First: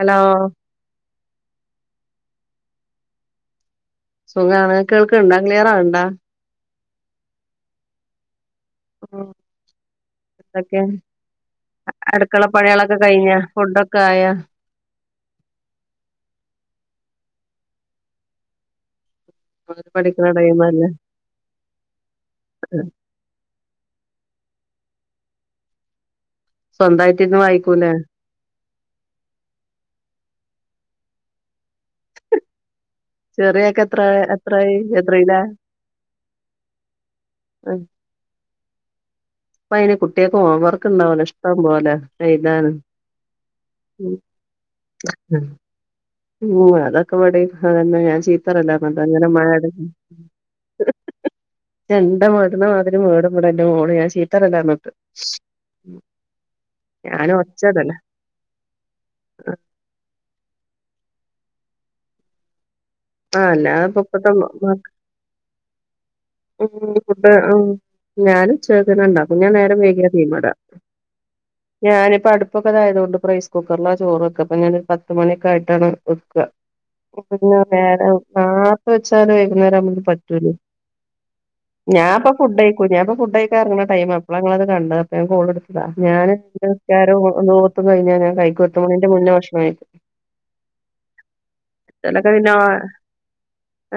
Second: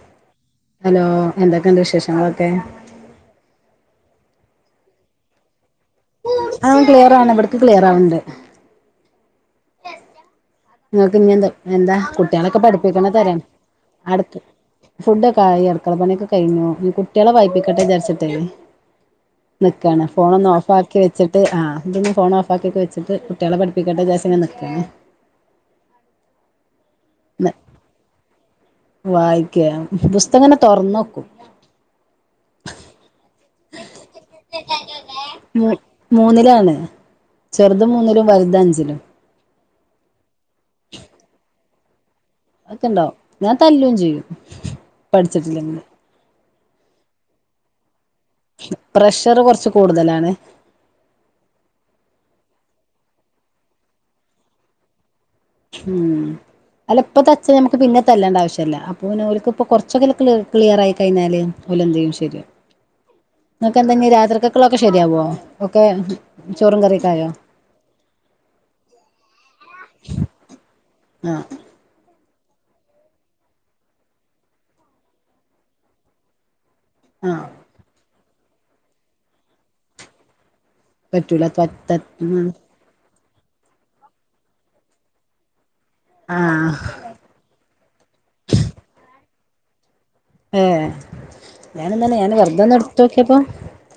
Hello hello എന്തൊക്കണ്ട് വിശേഷങ്ങൾ ക്കെ സുഖാണ് കേൾക്ക്ണ്ടോ ക്ലിയറാവ്ണ്ടോ അ ക്ലിയർ ആണ് ഇവട്ക്ക് ക്ലിയർ ആവുന്നുണ്ട് ആ നിങ്ങക്ക് ഇനി എന്ത എന്താ കുട്ടികളൊക്കെ പണികളൊക്കെ പഠിപ്പിക്കണ തര കഴിഞ്ഞാ ഫുഡൊക്കെ ആയാ അടക ഫുഡൊക്കെ ആയി അട്ക്കള പണിയൊക്കെ കഴിഞ്ഞു ഞി കു ട്ട്യാളെ വായ്പിക്കട്ടെ വിചാരിച്ച്ട്ടെ ഓര് നിക്കാണ് ഫോൺ പഠിക്ക്ണ ഒന്ന് ടൈമല്ലേ ഓഫാക്കി വെച്ചിട്ട് ആ ഇതൊന്ന് ഫോൺ ഓഫാക്കിട്ട് വെച്ചിട്ട് കുട്ടികളെ പഠി പ്പിക്കട്ടെ ജാര്ചിങ്ങനെ നിക്കാണ് സ്വന്തായിട്ട് ഇര്ന്ന് വായിക്കൂലെ വായിക്കെ പുസ്തകങ്ങനെ തുറന്നക്കും ചെറിയൊക്കെ എത്ര എത്രായി എത്രേ ല്ല മൂ മൂന്നിലാണ് ചെറുത് മൂന്നിലും വലുത് അഞ്ചിലും പ്പൊ അയിന് കുട്ട്യാക്ക് ഹോംവർക്കുണ്ടാവല്ലോ ഇഷ്ടം പോലെ എഴുതാനും ഒക്കെ ഇണ്ടാവും ഞാൻ തല്ലും ചെയ്യും പഠിച്ചിട്ടില്ലെങ്കില് ഉം അതൊക്കെ വടെ അതെന്നെ ഞാൻ ചീത്തറയ്ല്ല അതോണ്ട് അങ്ങനെ പ്രഷർ മഴ കുറച്ച് [unintelligible] കൂടുതലാണ് [unintelligible] മേടും ന്റെ മോള് ഞാൻ ചീത്തറയലാന്ന് പറഞ്ഞിട്ട് ഉം അല്ല ഇപ്പ തച്ച നമ്മക്ക് ഒച്ചടലാ പിന്നെ തല്ലണ്ട ആവശ്യല്ല അപ്പൊന്നെക്ക് ഇപ്പൊ കൊറച്ചൊക്കെ ക്ലി ക്ലിയറായി കഴിഞ്ഞാൽ ഓലെന്തായാലും ശെരിആവും ആഹ് അല്ലാതെപ്പ നിങ്ങൾക്കെന്താഞ്ഞി ഇപ്പത്തെ രാത്രികൊക്കെള്ളതൊളൊക്കെ ശരിയാവോ ഒക്കെ ചോറും കറിക്കായോ ഞാൻ ച്ചത്തേക്ക്ന് ണ്ടാക്കും ഞാൻ നേരം വൈക്യ തീമടാ ആഹ് ഞാനിപ്പ അടു ഇപ്പൊക്കെതായതോണ്ട് റൈസ് കുക്കറില ചോറ് വെക്ക അപ്പ ഞാനൊരു പത്ത് മണിയൊക്കായിട്ടാണ് വെക്ക ആഹ് [unintelligible] വെച്ചാല് വൈകുന്നേരാകുമ്പോക്ക് പറ്റൂലേ പറ്റൂല ത ത ഞാൻപ്പോ ഉം ഫുഡയ്ക്കും ഞാൻപ്പ ഫുഡയ്ക്കാൻ എറങ്ങണ ടൈമാ അപ്പള ങ്ങത് കണ്ടെ അപ്പ ഞാൻ കോള്ട് ഞാൻ ന്റെ ആഹ് നിക്കാരോം ഓത്തും കയ്ഞ്ഞ [unintelligible] മുന്നേ ഭക്ഷണം കയ്‌ക്കും ഏ ഞാനും തെന്നെ ഞാൻ വെറ്തൊന്ന് ഇട്ത്തോക്യപ്പോ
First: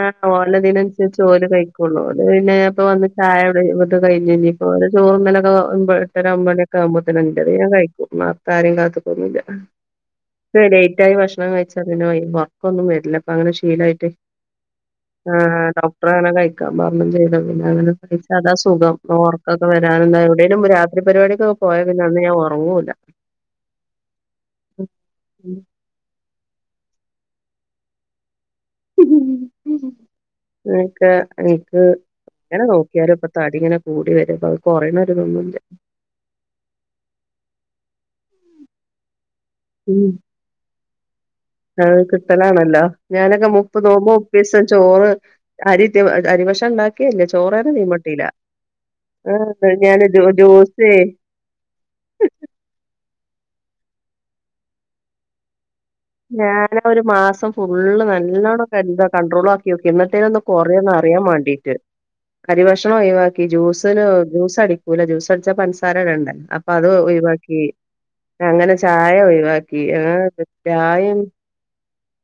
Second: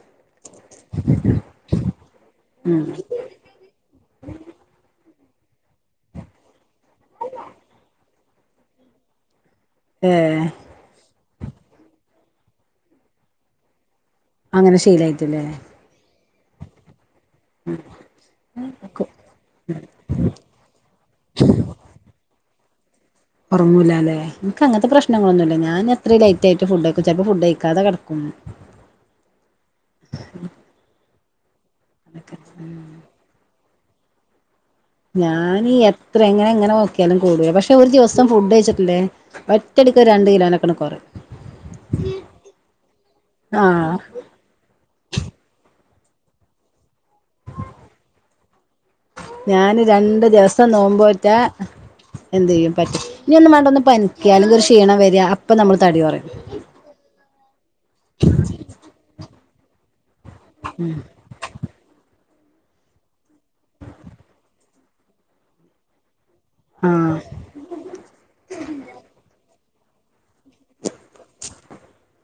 ആ ഓലതിനനുസരിച്ചോല് കഴിക്കുള്ളൂ അ പിന്നെ ഉം അപ്പൊ വന്ന് ചായ [unintelligible] കഴിഞ് ഞ്ഞിപ്പോ ഓലെ ചോറ്ന്നലൊ ആ ഏട്ടര ഒമ്പണിയാക്കെ ആവുമ്പോത്തിന് ഞാൻ കയ്ക്കും [unintelligible] ആരേം കാത്ത്ക്കൊന്നില്ല ഏഹ് ലേറ്റായി ഭക്ഷണം കഴിച്ച പിന്നെഒറക്കൊന്നും വരില്ല അപ്പ അങ്ങനെ ശീലായിട്ട് അങ്ങനെ ആ ശീലായിട്ടില്ലേ ഡോക്ടർ അങ്ങനെ കഴിക്കാ പറഞ്ഞ ചെ പിന്നെ അങ്ങനെ കഴിച്ചാ അതാസുഖം ഓർക്കെ വരാൻ എന്ത എവിടേലും രാത്രിപരിപാടി കൊക്കെ പോയാ അന്ന് ഞാൻ ഉറങ്ങുല്യ ഉറങ്ങുല്ലാല്ലെഎനക്ക് അങ്ങനത്തെ പ്രശ്നങ്ങളൊന്നുമില്ലഞാൻ എത്ര ല യ്റ്റായിട്ട് ചിലപ്പോ ഫുഡ് കഴിക്കാതെ കിടക്കും ഉ എനക്കെ എനിക്ക് എങ്ങനെ നോക്കിയാലും ഇപ്പൊ തടിങ്ങനെ കൂടി വരു ഞാനീ എത്ര എങ്ങനെ എങ്ങനെ നോക്കിയാലും കൂടുവേ പക്ഷെ ഒരു ദിവസം ഫുഡ് കഴച്ചിട്ടില്ലേ ഒറ്റടക്ക് രണ്ട് കിലോനക്കണ് കുറയും അ കിട്ടലാണല്ലോ ഞാനൊക്കെ മുപ്പ് ആഹ് നോമ്പോ മുപ്പദ് ദിവസംചോറ് അരി അരി ഭക്ഷണം ഉണ്ടാക്കിയല്ലേ ചോറ് തന്നെ മീമുട്ടില്ല ഞാന് രണ്ടു ദിവസം നോമ്പോറ്റാ എന്ത് ചെയ്യും പറ്റും ഇനി ഒന്ന് വേണ്ട ഒന്ന് പനിക്കുക അല്ലങ്കിൽ ക്ഷീണം വരിക അപ്പം നമ്മൾ ഞാനാ ഒരു മാസം ഫുള്ള് നല്ലോണം എന്താ കണ്ട്രോൾ ആക്കി നോക്കി എന്നിട്ട് മറ്റേൊന്ന് കൊറേന്ന് അറിയാൻ വേണ്ടീട്ട് അരി ഭക്ഷണം ഒഴിവാക്കി ജ്യൂസിന് ജ്യൂസ് അടിക്കൂല ജ്യൂസ അടിച്ചാ പഞ്ചസാര ഇടണ്ടേ അപ്പൊ അത് ആഹ് ഒഴിവാക്കി അങ്ങനെ ചായ ഒഴിവാക്കി അങ്ങനെ ചായം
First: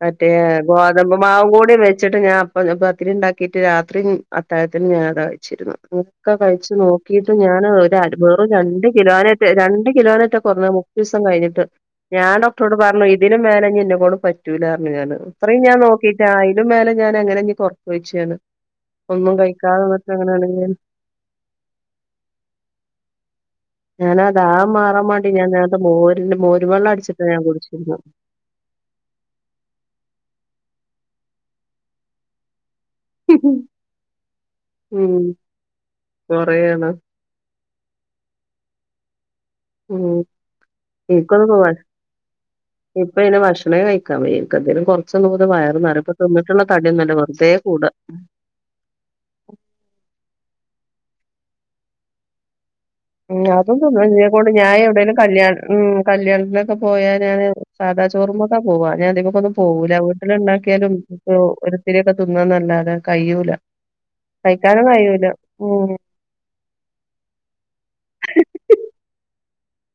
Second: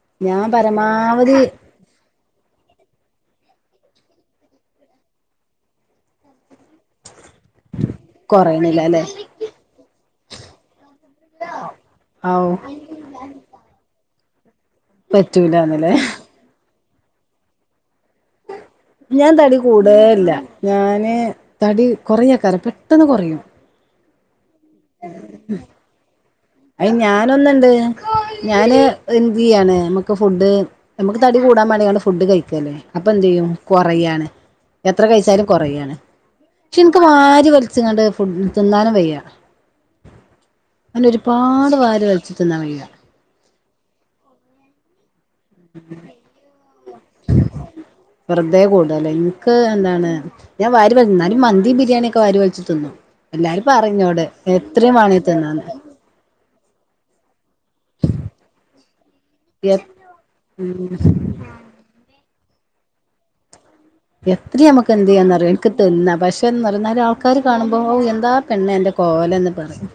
മറ്റേ ഞാൻ പരമാവധി ഗോതമ്പ്മാവു കൂടെ വെ വച്ചിട്ട് ഞാൻ അപ്പ പത്തിരി ഉണ്ടാക്കിട്ട് രാത്രിയും അത്താഴത്തിനും ഞാൻ അതാ കഴിച്ചിരുന്നത് കഴച്ച് നോക്കിയിട്ടും ഞാന് ഒരു കൊറയണില്ല വെറുംരണ്ട് അല്ലെ കിലോന രണ്ട് കിലോനറ്റ കുറഞ്ഞ മുപ്പത് ദിവസം കഴിച്ച ച്ചിട്ട്ഞാൻ ഔ ഡോക്ടറോട് പറഞ്ഞു ഇ ഇതിനും മേലെ തനി എന്നേ കൊണ്ട് പറ്റൂല്ല ന്ന് പറഞ്ഞുഞാന് അത്രയും ഞാൻ പറ്റൂലാന്ന്ല്ലേ നോക്കീട്ട് ആതിനും മേലെ ഞാൻഎങ്ങനെ ഇനി കൊറക്കും ചോയിച്ചു ഞാന് ഞാൻ ഒന്നും തടി കഴിക്കാതെ നിന്നിട്ട് കൂടല്ല അങ്ങനെയാണെങ്കിൽ ഞാന് തടി കൊറയാക്കറ പെട്ടെന്ന് കുറയും ഞാന ദാഹംമാറാൻ വേണ്ടി ഞാൻത്തെ മോരില് മോരില് അയി ഞാനൊന്ന ഇണ്ട് ഞാന് എന്ത് ചെയ്യാണ് നമ്മുക്ക് ഫുഡ് നമുക്ക് തടി കൂടാൻ വേണമെങ്കള് ഫുഡ് കഴിക്കല്ലേ അപ്പൊ എന്ത് ചെയ്യും കൊറയയാണ് എത്ര ഉം കഴിച്ചാലും കൊറയയാണ് പക്ഷെ കൊറേയാണ് എനക്ക് വാരി വലിച്ചങ്ങ് ഫുഡ്‌ തിന്നാനും വയ്യ ഉം അങ്ങനെ ഒരുപാട് വാരിവലിച്ച് തിന്നാൻ കഴിയൂല. ഇനി ഭക്ഷണേ കഴിക്കാൻ കഴിയേല എന്തേലും കൊറച്ച് [unintelligible] വയറ് നറഞ്ഞ്ട്ട് തിന്നിട്ടുള്ള തടിയൊന്നല്ല വെറുതെ കൂടാ. വെറുതെ കൂടല്ലേ എനിക്ക് എന്താണ് ഞാൻ വാരി വലി എന്നാലും മന്തി ബിരിയാണിക്ക വാരി വലിച്ച് തിന്നും. ഉം എല്ലാരും അതൊന്നും പറയും എന്നോട് [unintelligible] ഞാൻ എത്രയും എവിടെേലും വേണേ കല്യാണ തിന്നാന്ന് ഉം കല്യാണിത്തിനൊക്ക പോയാനാണ് സാദാ ചോറുമൊക്കാ പോവാ ഞാൻധികമൊക്ക ഒന്നും എ പോകൂല്ല വീട്ടില് ഉം ഇണ്ടാക്കിയാലും ഒ ഒരിത്തിരിയേക്ക [unintelligible] കഴിയൂല. എത്ര കഴിക്കാനും നമുക്ക് എന്ത് കഴിയൂല ചെയ്യാന്നറിയോ എനിക്ക് ഉം തിന്നാപക്ഷേ എന്നാറിയാ നാലുംആൾക്കാര് കാണു ഓ ഓ എന്താ പെണ്ണേ ഇന്റെ കോലന്ന് പറയും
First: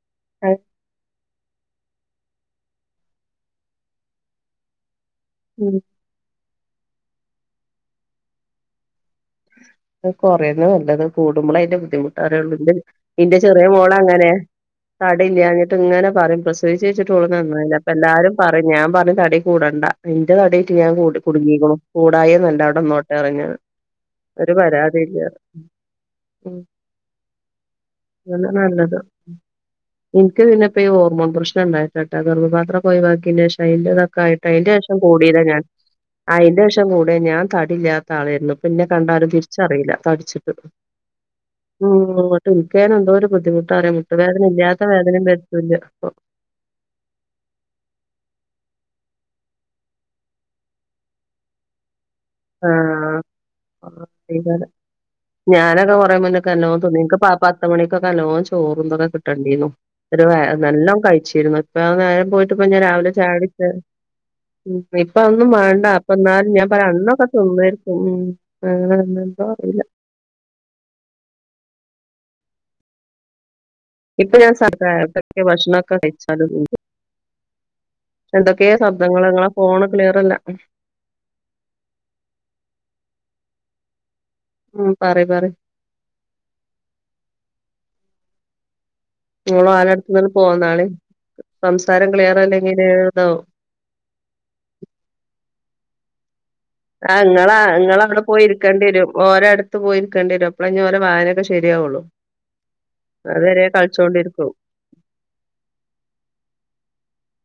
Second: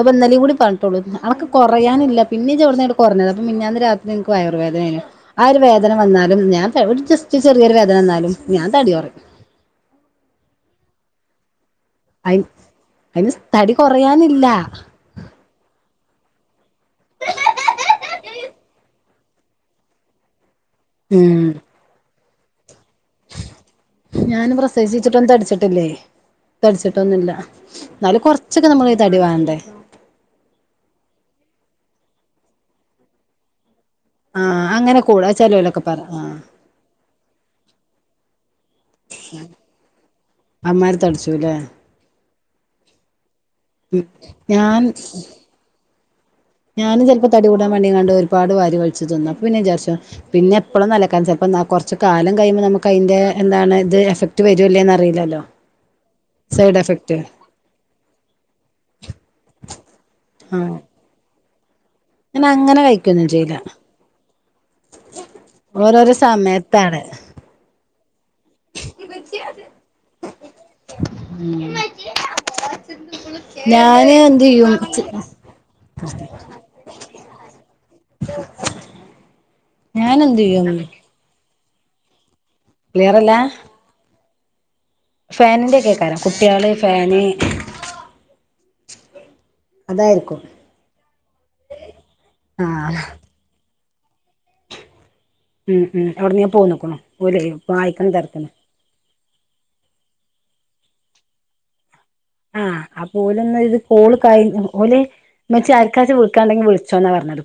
അപ്പന്നലേം കൂടി അത് പറഞ്ഞട്ടോള്ളൂ [unintelligible] കൊറയാനില്ല പിന്നേം ചോടെന്നങ്ങ് കൊറഞ്ഞതാ അപ്പ മിഞ്ഞാന്ന് രാത്രി എന്നിക്ക് വയറ് വേദന ആയിനു ആ ഒരു ഉം വേദന വന്നാലും ഞാൻ ചെ ഒര് ജസ്റ്റ് ചെറിയൊരു വേദന വന്നാലും ഞാൻ തടി കൊറക്കും. കൊറേന്ന നല്ലത് കൂടുമ്പോള അയ്ന്റെ ബുദ്ധിമുട്ട് അയി അറിയോള്ളതിന്റെ അയിന് ഇന്റെ ചെറിയ തടി മോളാ അങ്ങനെ കൊറയാനില്ല തട ഇല്ലാഞ്ഞിട്ട് ഇങ്ങനെ പറയും പ്രസവിച്ചെഴിച്ചിട്ടോള് നന്നായില്ല അപ്പ എല്ലാവരും പറയും ഞാൻ പറഞ്ഞ് തടി കൂടണ്ട ഇന്റ തടി ഞാൻ കൂട് ഉം കുടുങ്ങിക്കോളും കൂടായ നല്ല അവിടിന്നോട്ട് [unintelligible] ഞാൻ പ്രസവിച്ചിട്ടൊന്നും തടിച്ചട്ടില്ലേ. ഉം തടിച്ചിട്ടൊന്നുല്ല എന്നാല് കൊറച്ചൊക്കെ നമ്മൾ തടി വാണ്ടേ എനിക്ക് പിന്നെപ്പെഴോ ഹോർമോൺ പ്രശ്നം ഉണ്ടായിട്ടാട്ടാ ഗർഭപാത്രം പോയി ബാക്കി ലേ [unintelligible] ഇതൊക്കെ ആയിട്ട് ആഹ് അതിന്റേഷം അങ്ങനെ കൂടാ കൂടീതാ ഞാൻ ചെലോലൊക്കെ പറ ആഹ് അതിന്റേഷം കൂടെ ഞാൻ തടില്ലാത്ത ആളായിരുന്നു പിന്നെ കണ്ടാലും തിരിച്ചറിയില്ല തടിച്ചിട്ട്. അമ്മാരി തടിച്ചുല്ലേ ഉം ഇങ്ങോട്ട് നിൽക്കാനെന്തോ ഒരു ബുദ്ധിമുട്ടാറിയാം ഉം മുട്ട് വേദന ഞാൻ ഇല്ലാത്ത വേദനയും വരുത്തുല്ല ആ ഞാനും ചെലപ്പോ തടി കൂടാൻ പണ്ടെങ്ങാണ്ട് ഒരു പാട് വാരി കഴിച്ചു തിന്ന അപ്പൊ പിന്നെ വിചാരിച്ചു പിന്നെ എപ്പളും നെലക്കാൻ ചിലപ്പ എന്നാ കൊറച്ച് കാലം കയുമ്പ നമുക്ക് അയിന്റെ എന്താണ് ഇത് എഫക്ട് ആഹ് വരേല്ലേന്ന് അറിയില്ലല്ലോ സൈഡ് എഫക് നിനക്ക് പ പത്ത് മണിക്കക്കൊക്കെല [unintelligible] ചോറുംന്തൊക്കെ കിട്ടേണ്ടിരുന്നു അത് വേ ആഹ് നല്ലോം കഴിച്ചിരുന്നു. ആ നേരം പോയിട്ടപ്പ അങ്ങനെ ഞാൻ രാവിലെ കഴിക്കൊന്നും ചെയ്യില്ല ചായുടിച്ച ഉം ഇപ്പ അതൊന്നും വേണ്ട അപ്പ ഓരോരോ എന്നാലും ഞാൻ പറ സമയത്താണ് അന്നൊ ഊം അങ്ങനെന്തോ അറിയില്ല [unintelligible] ഇപ്പൊ എന്ത് ഞാൻ ചെയ്യും [unintelligible] ഭക്ഷ ണൊക്ക കഴിച്ചാലൊന്നും കൂടും എന്തൊക്കെയെ ശബ്ദങ്ങള് നിങ്ങള ഫോണ് ഞാൻ ക്ലിയർ അല്ല എന്ത് ചെയ്യും ക്ലിയറല്ലാ? ഉം പറി പറി ഫാനിന്റെ കേക്കാരം കുട്ടികള് ഫാന് നിങ്ങള് ഫാനിന്റട്ത്ത് നിന്ന് അതായിരിക്കും പോന്നാള് സംസാരം ക്ലിയർ അല്ലെങ്കില് ആഹ് ഇതാവും ഉം ഉം അവിടന്ന് ഞാ ആ ഇങ്ങളാ ഇങ്ങളവിട പോയി ഇരിക്കേണ്ടി വരും ഓരോടത്ത് പോയിരിക്കേണ്ടി വരും അപ്പോള ഓള ഓര വായനൊക്കെ ശരിയാവോള്ളൂ. ആ ആ പോലൊന്നെ ഇത് കോള് കഴിഞ്ഞ പോലെ മറ്റേ ആർക്കാച്ചാ വിളക്കാണ്ടെങ്കിൽ വിളിച്ചോന്നാ പറഞ്ഞത്.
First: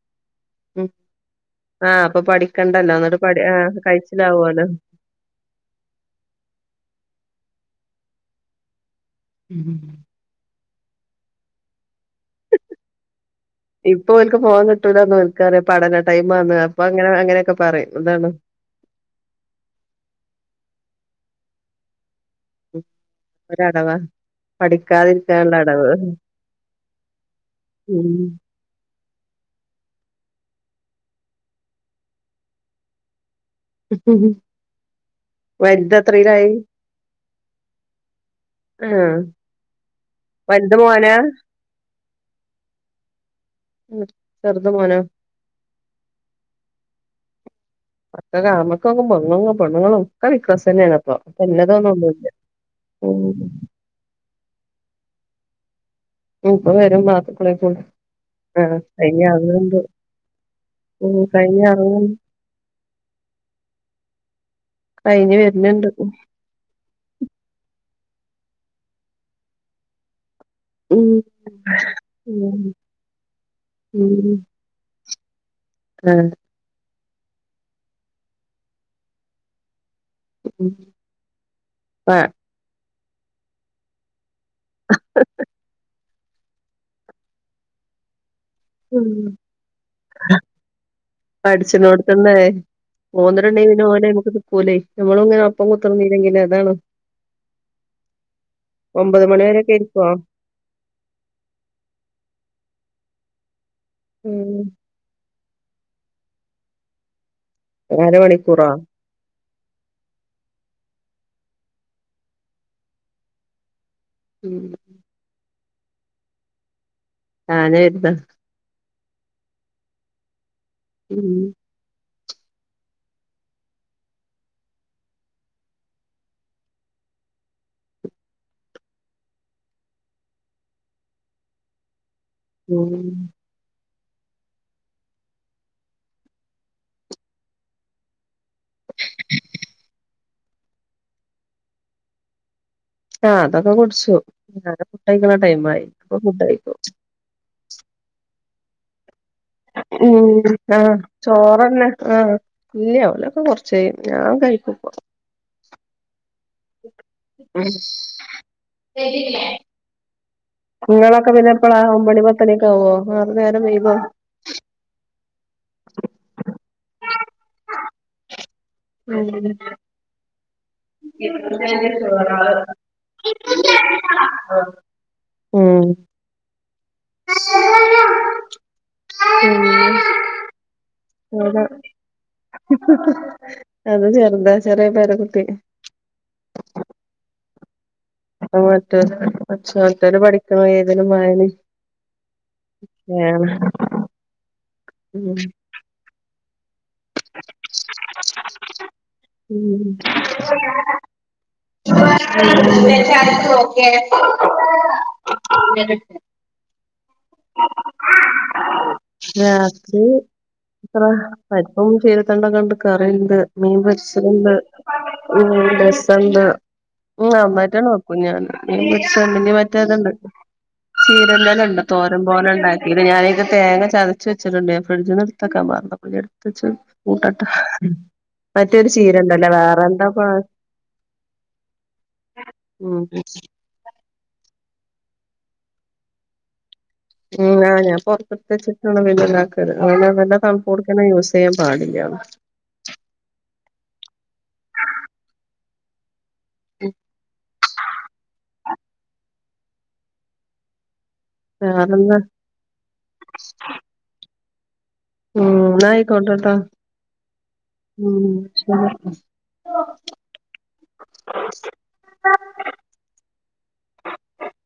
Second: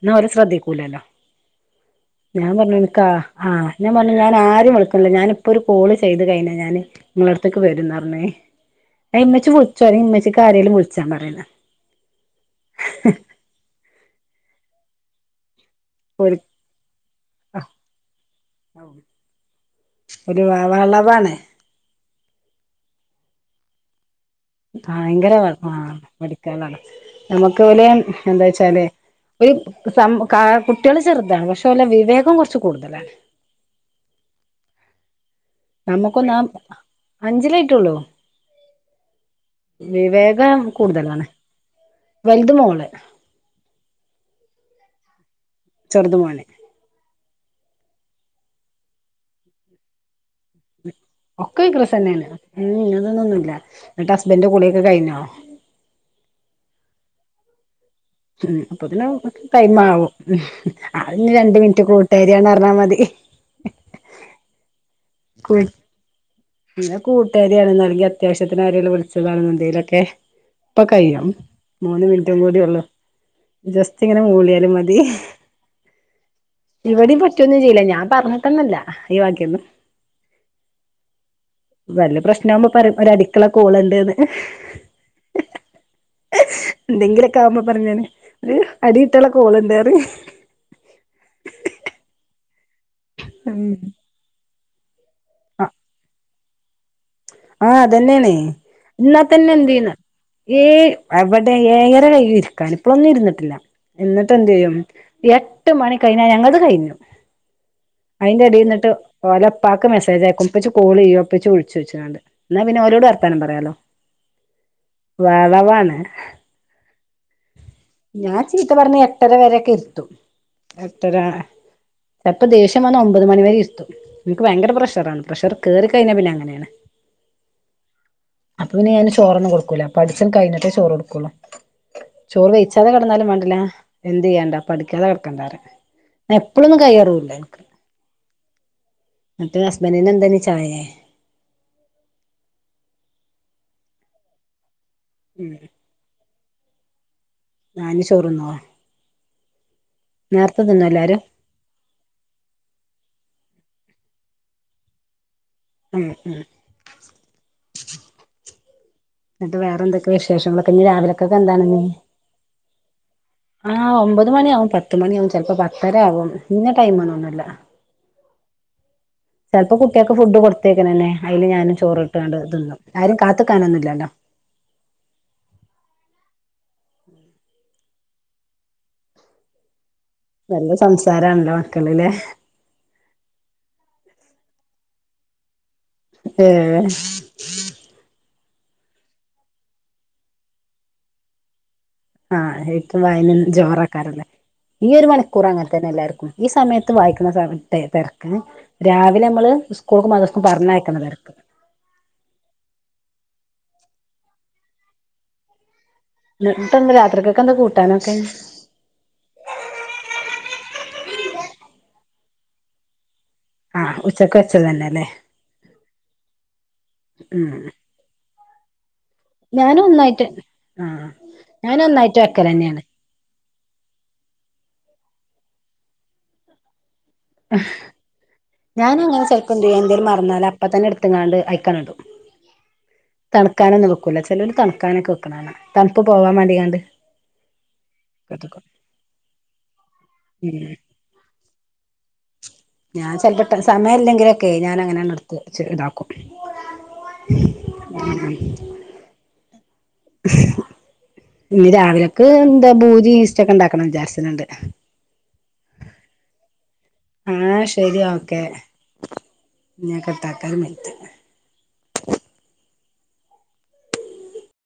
ഇന്ന് അവരെ ശ്രദ്ധിക്കൂലല്ലോ. ആ അപ്പൊ ഞാൻ പറഞ്ഞു പഠിക്കണ്ടല്ലോ നിനിക്കാ എന്നിട്ട് പഠി ആ ആ ആഹ് ഞാൻ പറഞ്ഞു എനക്ക് ആ ആ ഞാൻ പറഞ്ഞു ഞാൻ കഴിച്ചിലാവോലോ ആരും വിളിക്കുന്നില്ല ഞാന് ഇപ്പൊ ഒരു കോള് ചെയ്ത് കഴിഞ്ഞി ഞാന് നിങ്ങ നിൻറടത്തേക്ക് വരന്നു പറഞ്ഞേ ഹ് ഇമ്മച്ചി വിളിച്ചോ അല്ലേ ഇമ്മച്ചിക്കാരേലും വിളിച്ചാ പറയുന്നേ ഇപ്പൊ എൽക്ക് പോവാൻ കിട്ടൂല്ലാന്നൽക്കാരേ പഠന ടൈം ഓല് ആന്ന് അപ്പൊ അങ്ങനെ അങ്ങനെയൊക്കെ ആഹ് പറയും ഇതാണ്. ഒരു വ വളവാണേ ഉം അരാട വാ ആ ഭയങ്കര വ ആ പടിക്കലാണ് നമുക്ക് പോലെ ഉം എന്താ വച്ചാലെ ഒര് സം കാ കുട്ടികള് ചെറുതാണ് പക്ഷെ നല്ല വിവേകം കൊറച്ച് കൂടുതലാണ് നമ്മുക്കൊന്ന വലുതെത്രയിലായി അഞ്ചിലായിട്ടൊള്ളൂ ആഹ് വിവേകം വലുത് മോനാ കൂടുതലാണ്. വൽത് മോള് ഉം ചെറുത് മോനോ? ചെറുതു മോന് [unintelligible] പൊണ്ണുങ്ങളും [unintelligible] വിക്രസന്നേണ്പ്പൊ. ഒക്കെ പ്പൊന്നത് വികൃസ് ന്നൊന്നുല്ല. തന്നെയാണ് ഉം ഇതൊന്നൊന്നുമില്ല എന്നിട്ട് ഹസ്ബൻന്റെ കുളിയൊക്കെ കഴിഞ്ഞോ ഇപ്പൊ വരും മാ [unintelligible] ഉം അപ്പൊത്തിന് ടൈമാവും ഉം അത് ഉം ഞ്ഞി രണ്ട്‌ കഴിഞ്ഞ മിനിറ്റ് കൂട്ടാര്യാന്ന് പറഞ്ഞാമതി. കഴിഞ്ഞ് വരുന്ന്ണ്ട് ന്നാ കൂട്ടുകാരിയാണ്ന്നോ അല്ലെങ്കി അത്യാവശ്യത്തിന് ആരേലും വിളിച്ചതാണ്ന്നോ എന്തേലൊക്കെ ഇപ്പൊ കഴിയും മൂന്ന് മിനിറ്റും ഉം കൂടി ഉള്ളു ജസ്റ്റ് ഇങ്ങനെ ഉം മൂളിയാലും മതി ആഹ് ഇവിടീം പറ്റൊന്നും ചെയ്യുല ഞാൻ പറഞ്ഞിട്ടന്നെല്ല ഈ വകെന്നും ഉം വല്ല പ്രശ്നമാവുമ്പോ പറയും ഒരടിക്ക്‌ള്ള കോളുണ്ട്ന്ന് എന്തെങ്കിലൊക്കാവുമ്പോ പറിം ഞാന്. ഒരു അടി ഉം കിട്ടാള്ള കോള്ണ്ടറിം. പോന്ന്ട്ട്ണ്ടെങ്കി പിന്നെ ഓലയിമക്ക് നമുക്ക് നിക്കൂലേയ് ഞമ്മളുംങ്ങനെ ഒപ്പം കുത്തർന്നീലെങ്കിലേ അതാണ്! ആ അതന്നെയണേ ന്നാ ഒമ്പത് മണി തന്നെ വരെയൊക്കെ എന്തിയ്യുന്ന ഇരിക്കുവോ ഏയ് എവടെ ഏഴര കയ്യും ഇരിക്കാന് ഇപ്പളൊന്നും ഇുരുന്നിട്ട് ല്ല എന്നിട്ടെന്ത് ഉം ചെയ്യും എട്ട് മണി കഴിഞ്ഞാ ഞങ്ങൾത് കഴിഞ്ഞു അതിന്റെ അരമണിക്കൂറോ അടിയിൽന്നിട്ട് ഓലപ്പാക്ക് മെസ്സേജ് ആയക്കും പ്പച്ചി കോള് ചെയ്യോ? പ്പച്ചി വിളിച്ചോയ്ച്ച്കാണ്ട് ന്നാ പിന്നെ ഓലോട് വർത്താനം പറയാലോ ഉം വാണ് ഞാന് കരുതാ ഞാൻ ചീത്ത പറഞ്ഞ ഏട്ടര വരൊക്കെ ഇര്ത്തും എട്ടര ഉം ചെൽപ്പോ ദേഷ്യം വന്നാ ഒമ്പത് മണിവരെ ഇര്ത്തും ൻക്ക് ഭയങ്കര പ്രഷറാണ് പ്രഷർ കേറി കഴിഞ്ഞാ പിന്നെ അങ്ങനേണ്. അപ്പൊ പിന്നെ ഞാന് ചോറൊന്നും കൊടുക്കൂല പഠ്ത്തം കഴിഞ്ഞിട്ടേ ചോറൊടുക്കുള്ളൂ. ചോറ് വെയിച്ചാതെ ഉം കിടന്നാലും മാണ്ടില്ല എന്തിയ്യെണ്ടാ പഠിക്കാതെ കിടക്കണ്ടാറിം എപ്പഴൊന്നും കയറൂല്ല ൻക്ക് മറ്റത് ഹസ്ബന്റിനെന്തേനി? ചായെ? ആ അതൊക്കെ കുടിച്ചു ഫുഡ്ഡയ്ക്ക്‌ണ ടൈം ആയി പ്പ ഫുഡായി ആ ഞ്ഞി ചോറുന്നോ? ഉം നേരത്തെ തിന്നോ ആഹ് എല്ലാരും ചോറന്നെ ആഹ് ഇല്യ ഓലൊക്കെ കൊറച്ച് ശെ [unintelligible] ഞാൻ കഴിക്കുംപ്പൊ ഉം ഉം [unintelligible] ന്നിട്ട് വേറെ എന്തൊക്കെ വിശേ ശേഷങ്ങളൊക്കെ ഇന്നി ഇങ്ങളൊക്കെ രാവിലക്കൊക്കെ എ പിന്നെ ന്താണ് എപ്പളാ ഒമ്പണി പത്തണിയൊക്കെ ആവോ ആറ് നേരം ന്ന്ആ വൈകോ ഒമ്പത് മണിയാവും പത്ത് മണിയാവും ചെലപ്പോ പത്തരാവും ഇന്ന ടൈമ്ന്നൊന്നുല്ല. ഉം ചെൽപ്പൊ കുട്ട്യാക്ക്‌ ഫുഡ് കൊടുത്ത ത്തേക്കിനെന്നെ അയ്ല് ഞാനും ചോറ് ഇട്ത്ത്കാണ്ട് തിന്നും ആരിം കാത്ത്ക്കാനൊന്നുല്ലല്ലോ ഉം ഉം [unintelligible] [unintelligible] അതാ മക്കളിലെ ഹ്ഹ്അത് ചെറുതാ ചെറിയ പേരക്കുട്ടി ഏ അത് മറ്റേ കൊച്ച്പോലത്തോര് പഠിക്കണ ഏതേലും വായനേം ആഹ് എഴ്ത്തും വായനയും ജോറാക്കാലോന്ന് ഈയൊരു ഉം മണിക്കൂറ് അങ്ങൻത്തന്നെ എല്ലാര്ക്കും ഈ സമയത്ത് വായിക്ക്ന്ന തെരക്ക്യെ തെര ക്ക് രാവിലമ്മള് ഉം സ്കൂൾക്കും മദ്രസ്ക്കും പറഞ്ഞയക്ക്ണ തെരക്ക് [unintelligible] ഇന്നിട്ടെന്താ രാത്രിക്കൊക്കെന്താ കൂട്ടാനൊക്കെ ത്രം പരിപ്പും ചീരത്തണ്ടൊക്കണ്ട് കറി ആഹ് ഉച്ചക്ക് മീമ്പൊരിച്ചത്ണ്ട് വെച്ചത് തന്നെല്ലേ [unintelligible] ത്ണ്ട് ഉം നന്നായിട്ടാണ്ട് വെക്കും ഞാൻ മീൻപൊരി ചെമ്മ്ന് ഞാനും മറ്റേത്ണ്ട് ഒന്നായിട്ട് ആഹ് ചീരെന്റെലണ്ട് ഞാനും ഒന്നായിട്ട് തോരൻ പോലെ വെക്കലന്നെയാണ് ഉണ്ടാക്കിയത് ഞാന് തേങ്ങ ചതച്ച് വച്ചിട്ടുണ്ട് ഞാൻ ഫ്രിഡ്ജിന്നെടുത്തക്കാൻ മറന്നു പിന്നെടുത്തച്ചു കൂട്ടട്ട ഞാനങ്ങനെ ചെലപ്പന്ത് ചെയ്യാ എന്തേലും മറന്നാല് അപ്പത്തന്നെ എടുത്ത്ങ്ങാണ്ട് അയ്ക്കാണ്‌ടും ഉം തണ്ക്കാനൊന്നും വെക്കൂല ചിലര് തണുക്കാനൊക്കെ വെക്ക്ണാണ തണുപ്പ് പോവാൻ മേണ്ടിങ്ങാണ്ട് ഉം ആ ഞാൻ പുറത്തെട്ത്തെച്ചിട്ടാണ് മീൻ നന്നാക്കല് അവനങ്ങനെ ഉം തണുപ്പോട്ക്കെന്നെ യൂസെയ്യാൻ പാടില്ല ഞാൻ ചില [unintelligible] സമയില്ലെങ്കിലെക്കെയെ ഞാനങ്ങനെന്നെട്ത്തെച്ച്താക്കും [inaudible] ഇനി വേറെന്താ രാവിലെക്ക് എന്താ ഭൂരി ഈസ്റ്ക്ക്ണ്ടാക്കണം വിചാരിച്ച്ണ്ട് ഉം എന്നായിക്കോട്ടെട്ടാ ആഹ് ശെരി ഓക്കെ ഞാൻ കട്ടാക്കാണ് മെൽത്തെ [inaudible]